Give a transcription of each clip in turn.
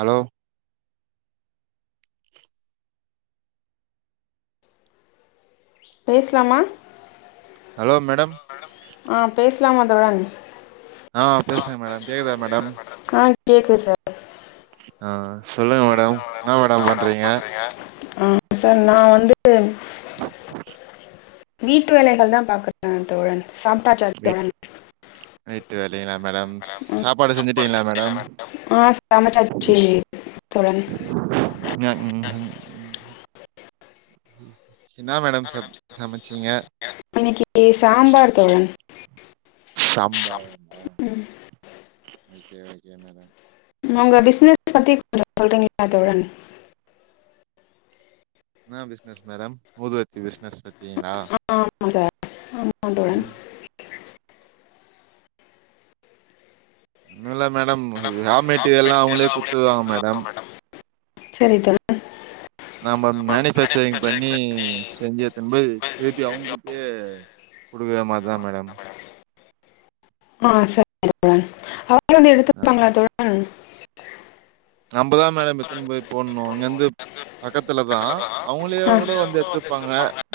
Allow பேஸ்லாமா hello madam ஆஹ் பேஸ்லாமா தோழன் ஆஹ் பேசுங்க மேடம் கேக்குதா மேடம் கேக்குது சார் ஆஹ் சொல்லுங்க மேடம் என்ன மேடம் பண்றீங்க ஆஹ் சார் நா வந்து ஹ்ம் வீட்டு வேலைகள்தா பாக்கறேன் தோழன் சாப்டாச்சா தோழன் நைட்டு வேல லைங்களா மேடம் ம். சாப்பாடு செஞ்சுட்டீங்ளா மேடம் ஆ சமைச்சாச்சு தோழன் உம் இன்னிக்கு சாம்பார் தோழன் சாம்பாரா மேடம் ம். ஓகே ஓகே மேடம் உங்க பிஷ்னஸ் பத்தி கொஞ்சம் சொல்றிங்ளா தோழன் என்னா பிஷ்னஸ் மேடம் ஊதுவத்தி பிஷ்னஸு அப்டிங்ளா ஆ, ஆமா சார் ஆமா தோழன் உம் ஒன்னுல்ல மேடம் ரா காம்பெனி மெட்டீரியல்லாம் அவுங்ளே எல்லாம் அவங்களே குத்துறுவாங்க மேடம் பார்க்கணும் சரி தோழன் நாம நம்ம மேனுபேக்ச்சரிங் பண்ணி மேனுஃபேக்சரிங் செஞ்சு எத்துன்போய் திருப்பி அவுங்களுக்கே குடுக்குற மாரிதான் மேடம் ஹ்ம் ஆஹ் சரிங்க தோழன் முன்னாடியே வந்து ஆ எடுத்துப்பாங்களா தோழன் நோ இங்கந்து பக்கத்துலதா அவுங்ளேயே ஆ கூட வந்து எத்துப்பாங்க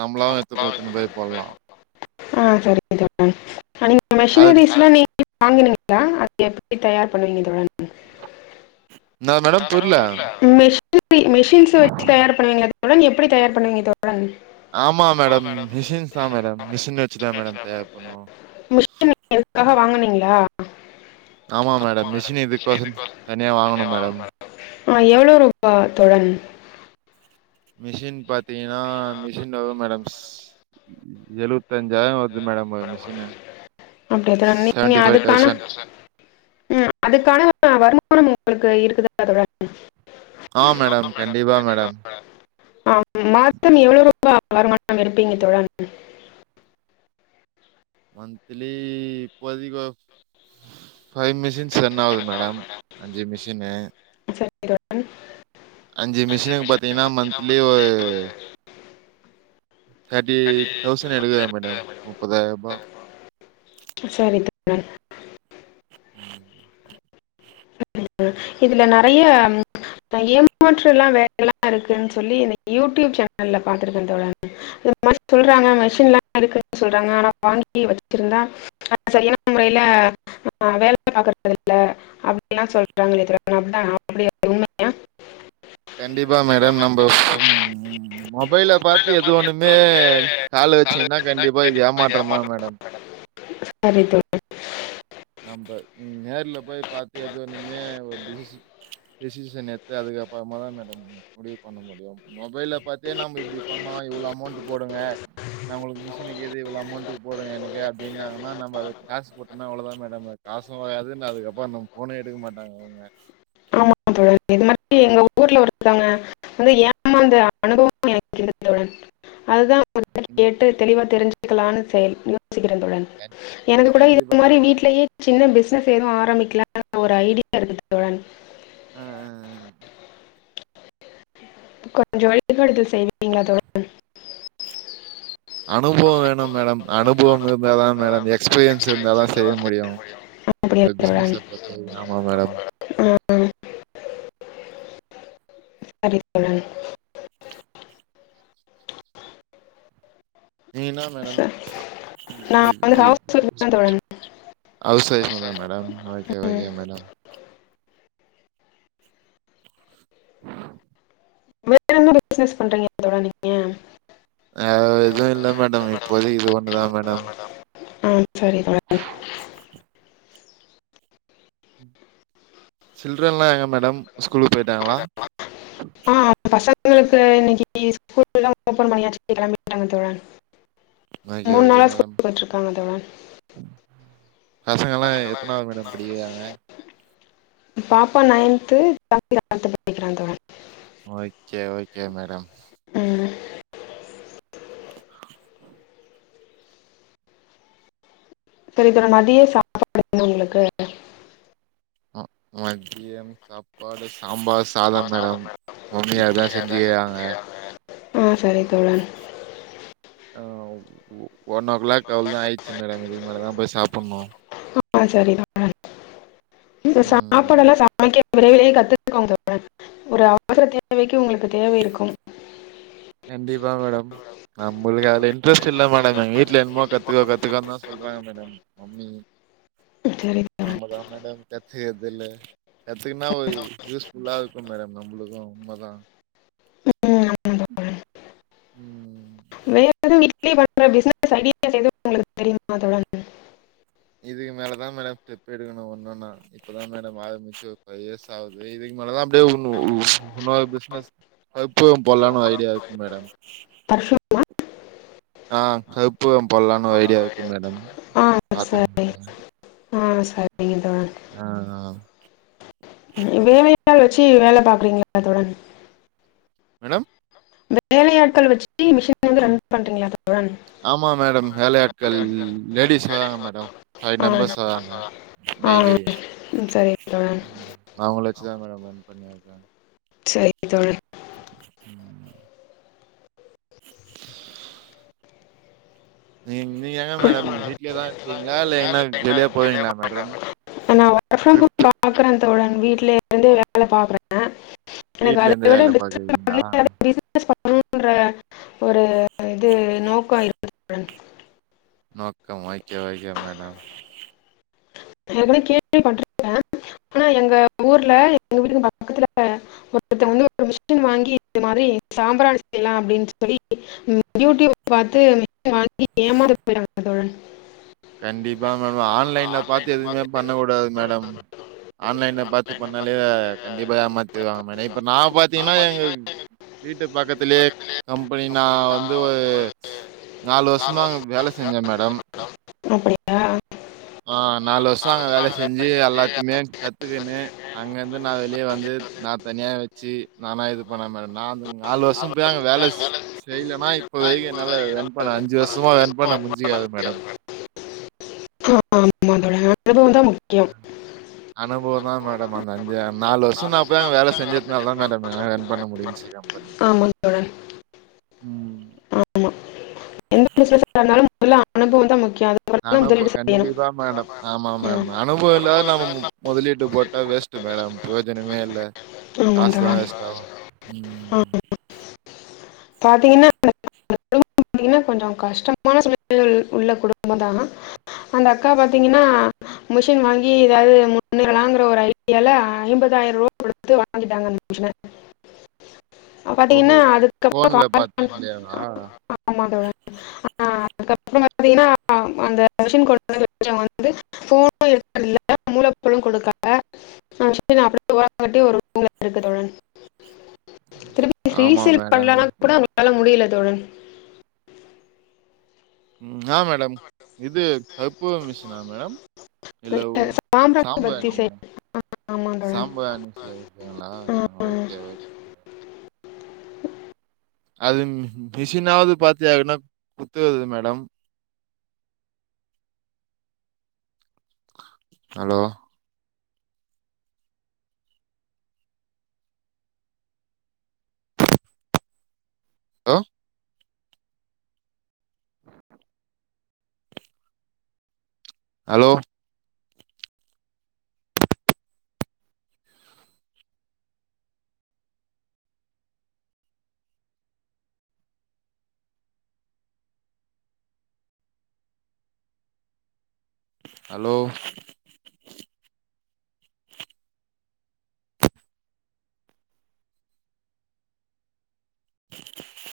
நம்மளாவு திரும்ப எத்துனு போய் பண்லாம் ஆஹ் சரிங்க தோழன் அ நீங்க அது மிஷினரிஸ்லாம் நீங் க வாங்குனீங்லா அத எப்டி தயார் பண்ணுவிங்க தோழன் என்னா மேடம் புரில மிஷ் மிஷின்ஸ் வச்சு தயார் பண்ணுவிங்ளா தோழன் எப் எப்டி தயார் பண்ணுவீங்க தோழன் ஆமா மேடம் மிஷின்ஸ்தா மேடம் மிஷின் வச்சுதா மேடம் தயார் பண்ணுவோ மிஷின் வக்க எவ்ளோ ஆகும் வாங்கனீங்ளா ஆமா மேடம் மிஷின் இதுக்கோசம் தனியா வாங்கணோ மேடம் ஆ எவ்ளோ ரூபா தோழன் மிஷின் பாத் பாத்தீங்கன்னா மிஷின் வரோ மேடம்ஸ் எழுப் பதஞ்சாயரம் வருது மேடம் மிஷீனு அப்படியா தோழன் நீங்கள் செவன்ட்டிஃபைவ் அதுக்கான தௌசன் ம் அதுக்கான [unintelligible] உங்களுக்கு இருக்குதா [unintelligible] ஆமா மேடம் கண்டிப்பா மேடம் [unintelligible] மொத்தம் எவ்ளோ ரூபா வருமானம் எடுப்பீங்க தோழன் மன்த்லி இப்போதைக்கு ஒ ஃபைவ் மிஷின்ஸ் ரன் ஆகுது மேடம் அஞ்சு மிஷினு சரிங்க தோழன் அஞ்சு மிஷினுக்கு பாத்தீங்கன்னா மந்த்திலி ஒரு தேர்ட்டி தௌசண்ட் எடுக்கலாம் மேடம் முப்பதாயிரம் ரூபா ம் ஆ ஆ அ இதுல நறைய ஏமாற்றுலா வேல எல்லாம் இருக்குன்னு சொல்லி இன்னிக்கு யூடியூப் சேனல்ல பாத்துருக்கேன் தோழா [unintelligible] சொல்றாங்க மஷின் எல்லாம் இருக்குன்னு சொல்றாங்க ஆனா வாங்கி வச்சிருந்தா அத சரியான முறையில ஆஹ் வேல பாக்கறது இல்ல அப் [unintelligible] எல்லாம் சொல்றாங்களே தோழர் அப்படி எல்லாம் உண்மையா கண்டிப்பா மேடம் நம்ம கண்டிப்பா. மொபைல பாத்து எது ஒண்ணுமே நம்மளுமே கால வச்சீங்கன்னா கண்டிப்பா இது ஏமாற்றம் தான் மேடம் சரி தோழர் [unintelligible] டிசிஷன் எத்து அதுக்கப்புறமா தான் மேடம் முடிவு பண்ண முடியும் மொபைல்ல பாத்தே நம்ம இப்படி பண்ணோ இவ்ளோ அமௌன்ட் போடுங்க நான் உங்களுக்கு மிஷின் இருக்குதே இவ்வளவு அமௌன்ட் போடுங்க எனக்கு அப்டினாங்கனா நம்ம காசு போட்டா அவ்ளோ தான் மேடம் நம்ம காசம் வராது அதுக்கப்புறம் நம்ம ஃபோனே எடுக்க மாட்டாங்க அவுங்க ஆமா தோழர் இது மாதிரி எங்க ஊர்ல ஒருத்தங்க வந்து ஏமாந்த அனுபவம் எனக்கு இருக்கு தோழர் அதுதான் [unintelligible] கேட்டு தெளிவா தெரிஞ்சு [unintelligible] ளான செயல் யோசிக்கிறேன் தோழன் எனக்கு கூட கண்டிப்பா இதே மாதிரி வீட்லயே சின்ன பிசினஸ் எதுவும் ஆரம்பிக்கலானு ஒரு ஐடியா இருக்கு தோழன் ஆஹ் ஹ் ஹ் கொஞ்சம் [unintelligible] செய்வீங்களா தோழன் அனுபவம் வேணும் மேடம் அனுபவம் இருந்தாதான் மேடம் எக்ஸ்பீரியன்ஸ் இருந்தாதான் செய்ய முடியும் அப்படியா இந்த பிஸினஸை பொறுத்து ஆமாம் மேடம் ம் சரி தோழன் நீங்க என்ன மேடம் ச- நான் வந்து ஹவுஸ் ஒய்ஃப் தான் தோழன் [unintelligible] ஓகே ம். ஓகே மேடம் வேற என்ன பிசினஸ் பண்றீங்க தோழன் ஆஹ எதுவு இல்ல மேடம் இப்போதைக்கி இது ஒண்ணுதா மேடம் ஆஹ் சரி தோழர் சில்டரன்ல்லா எங்க மேடம் ஸ்கூலுக்கு போயிட்டாங்களா ஆஹ் பசங் இவுங்ளுக்கு இன்னிக்கு ஸ்கூல்லாம் ஓபன் பண்ணியாச்சு கெளம்பிட்டாங்க தோழர் ஓகே மூணு ஓகே நாளா மேடம் ஸ்கூலுக்கு போயிட்டுருக்காங்க தோழா பசங்கல்லாம் எத்தனாவது மேடம் இருக்காங்க பாப்பா நைன்து தம்பி லெவந்து படிக்கிறா தோழர் ஓகே ஓகே மேடம் ம் சரி இப்ப நா மதிய சாப்பாடு [inaudible] உங்ளுக்கு ம் மதியம் சாப்பாடு சாம்பார் சாதம் மேடம் மாமியார் தான் செஞ்சிருக்காங்க. ஆ சரி தோழர் ஆ ஒ ஒன் ஓ க்ளாக் அவ்ளோ தா ஆயிட்ச்சு மேடம் இதுக்கு மேல தா போய் சாப்புட்ணும் [inaudible] இல்ல ம் சாப்பாடல்ல சமைக்க விரைவிலே கத்துக்கோங்க தோழர் ஒரு அவசர தேவைக்கு உங்களுக்கு தேவை இருக்கும் கண்டிப்பா மேடம் நம்முளுக்கு அதுல இன்ட்ரெஸ்ட் இல்ல மேடம் எங்க வீட்ல என்மோ கத்துக்கோ கத்துக்கோனு தா சொல்றாங்க மேடம் மம்மி சரி தோழன் நம்மதா மேடம் கத்துகர்தில்ல கத்துக்குனா ஒரு யூஸ் நல்லா இருக்கும் மேடம் நம்ளுக்கு உண்ம தா ம் ஆமாம் உம் வேற எதுவ வீட்லயே பண்ற பிசினஸ் ஐடியா எதுவு உங்களுக்கு தெரியுமா தோழர் இதுக்கு மேலதா மேடம் ஸ்டெப் எடுக்கணு ஒன்னொன்னா இப்பதா மேடம் ஆரம்பிச்சு ஒரு ஃபைவ் இயர்ஸ் ஆவுது இதுக்கு மேலதா அப்டே உ உன்னோரு பிசினஸ் [unintelligible] போடலானு ஒரு ஐடியா இருக்கு மேடம் [inaudible] ஆஹ் கற்பூர போட்லானு ஒரு ஐடியா இருக்கு மேடம் ஆ சரி பாத்துட்ருக்க ஆ ச ஆஹ் ஆஹ் வேலையாள் வச்சு வேல பாக்குறீங்களா தோழர் மேடம் வேலையாட்கள் வச்சு மிஷின் வந்து ரன் பண்றீங்களா தோழன் ஆமா மேடம் வேலையாட்கள் லேடீஸ் வராங்க மேடம் ஃபை ஆ மெம்பர்ஸ் வராங்க ஆ டெய்லி ம், சரி தோழன் அவுங்கள வச் சு தா மேடம் ரன் பண்ணிட்ருக்கே சரிங்க தோழர் நீங் நீங்க எங்க மேடம் வீடலேதா இருக்கிங் ங்களா இல்ல இனிமேல் வெளிய போவீங்களா மேடம் நா ஒர்க் ஃப்ரம் ஹோம் ட்ரிப்பு பாக்குறே தோழன் வீட்ல இருந்தே வேல பாக்குறே ஆ எனக்கு வீட்ல அத இருந்து விட வேல பெஸ்ட் பிளான் பாக்குறீங்களா வந்து எதாது பிசினஸ் பண்ணும் மூன்ற ஒரு இது நோக்கம் இருப்பதுடன் நோக்கம் ஓகே ஓகே மேடம் ஏற்கனவே கேள்வி பட்டுருக்கே ஆனா எங்க ஊர்ல எங்க வீட்டுக்கு பக்கத்துல ஒருத்தங்க வந்து ஒரு மிஷின் வாங்கி இந்த மாதிரி சாம்பிராணி செய்யலாம் அப்படின்னு சொல்லி யூடியூப் பாத்து வாங்கி ஏமாந்து போயிருக்காங்க தோழன் கண்டிப்பா என்ன பண்வ ஆன் ஆன்லைன்ல பாத்து எதுவுமே பண்ணக்கூடாது மேடம் ஆன்லைன்ல பாத்து பண்ணாலே கண்டிப்பா ஏமாத்திருவாங்க மேடம் இப்ப நா பாத்தீங்கன்னா எங்க வீட்டு பக்கத்திலயே கம்பெனி நா வந்து ஒரு நாலு வருஷமா அங்க வேல செஞ்சே மேடம் ஆ ஆ நாலு வருஷோ அங்க வேல செஞ்சி செஞ்சு அதை அல்லாத்தையுமே கத்துகுனு கத்துக்கின்னு அங்கருந்து நா அங்கே வெளியே வந்து நா வந்திருக்கான் தனியா வச்சி நானா இது பண்ணே மேடம் நாந் நாலு வருஷோ போய் அங்க வருஷம் வேல தான் ஸ் வேலை செய்லேனா இப் செய்யணும்னா இப்போதைக்கு இப்போ என்னால வரைக்கும் ரன் நல்ல பண்ண அன் ஜோஸ் சுத்தமா அஞ்சு ரன் வருஷமா பண்ண முஞ்சிக்காது மேடம் ஆ ஆமாங்க தோழர் அனுபவந்தா முக் அ அனுபவ ஆமா மேடம் அந்த அஞ்ச நாலு வருஷ நா போய் அங்க வேலை செஞ்சதுனால தா மேடம் என்னால ரன் பண்ண முடின்ச்சி கம்பெனி ஆமா ம் ஆமா எந்த பிசினஸ்ஸா இருந்தாலு முதல்ல அனுபவந்தா மு அனுப கண்டிப்பா மேடம் ஆமா ம். மேம் அனுபவ இல்லாத நம்மமு முதலீட்டு போட்டா வேஸ்ட்டு மேடம் புரோயஜனமே இல்ல ஆமாண்டா காசுதா வேஸ்ட் ஆகு ம் பாத்தீங்கன்னா அந்தக்கா குடும்பம் பாத்தீங்கன்னா கொஞ்சோ கஷ்டமான சூழ்நிலையில் உள்ள குடும்பந்தா அந்த அக்கா பாத்தீங்கன்னா மிஷின் வாங்கி ஏதாவது முன்னேறலாங்குற ஒரு ஐடியால ஐம்பதாயிரூவா குடுத்து வாங்கிட்டாங்க அந்த மிஷின வு ஓஹோ பாத்தீங்கனா அது போன்ல பாத்த கடையே வா ஆ அதுக்கப்ற பாத்தீங்னா அந்த மிஷின் கொண்டு வந்து வச்சவங்க வந்து ஃபோனு எடுக்கல மூல போலு குடுக்கல ஃபங்ஷசன் அப்டி ஒரம்கட்டி ஒரு ரூம்ல கடக்கு தோழன் திருப்பி ரீ ஆமா செல் மேடம் பண்ணலனா கூட அவுங்களால முடியில தோழன் ஆ மேடம் இது அறுப்பு மிஷினா மேடம் இல்ல சாம்பிராணி சாம்பு பத்தி செய்யணும் ஆனியனு ஆமா தோழன் சாம்பார் நென்ச்சி ஆ, [unintelligible] ஆ. ஓகே ஓக் அது மிஷினாவது பாத்தியாதுனா குத்துவது madam hello hello hello hello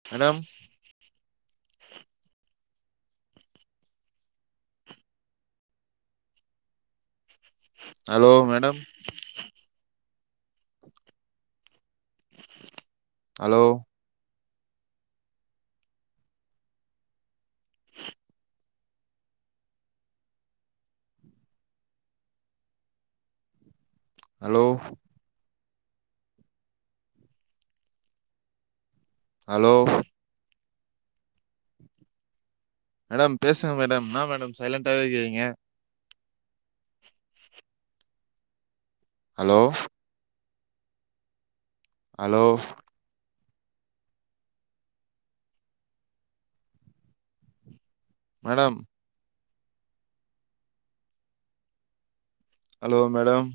madam hello madam hello hello hello madam பேசுங்க மேடம் என்னா மேடம் சைலன்டாவே இருக்கீங்க hello hello madam hello madam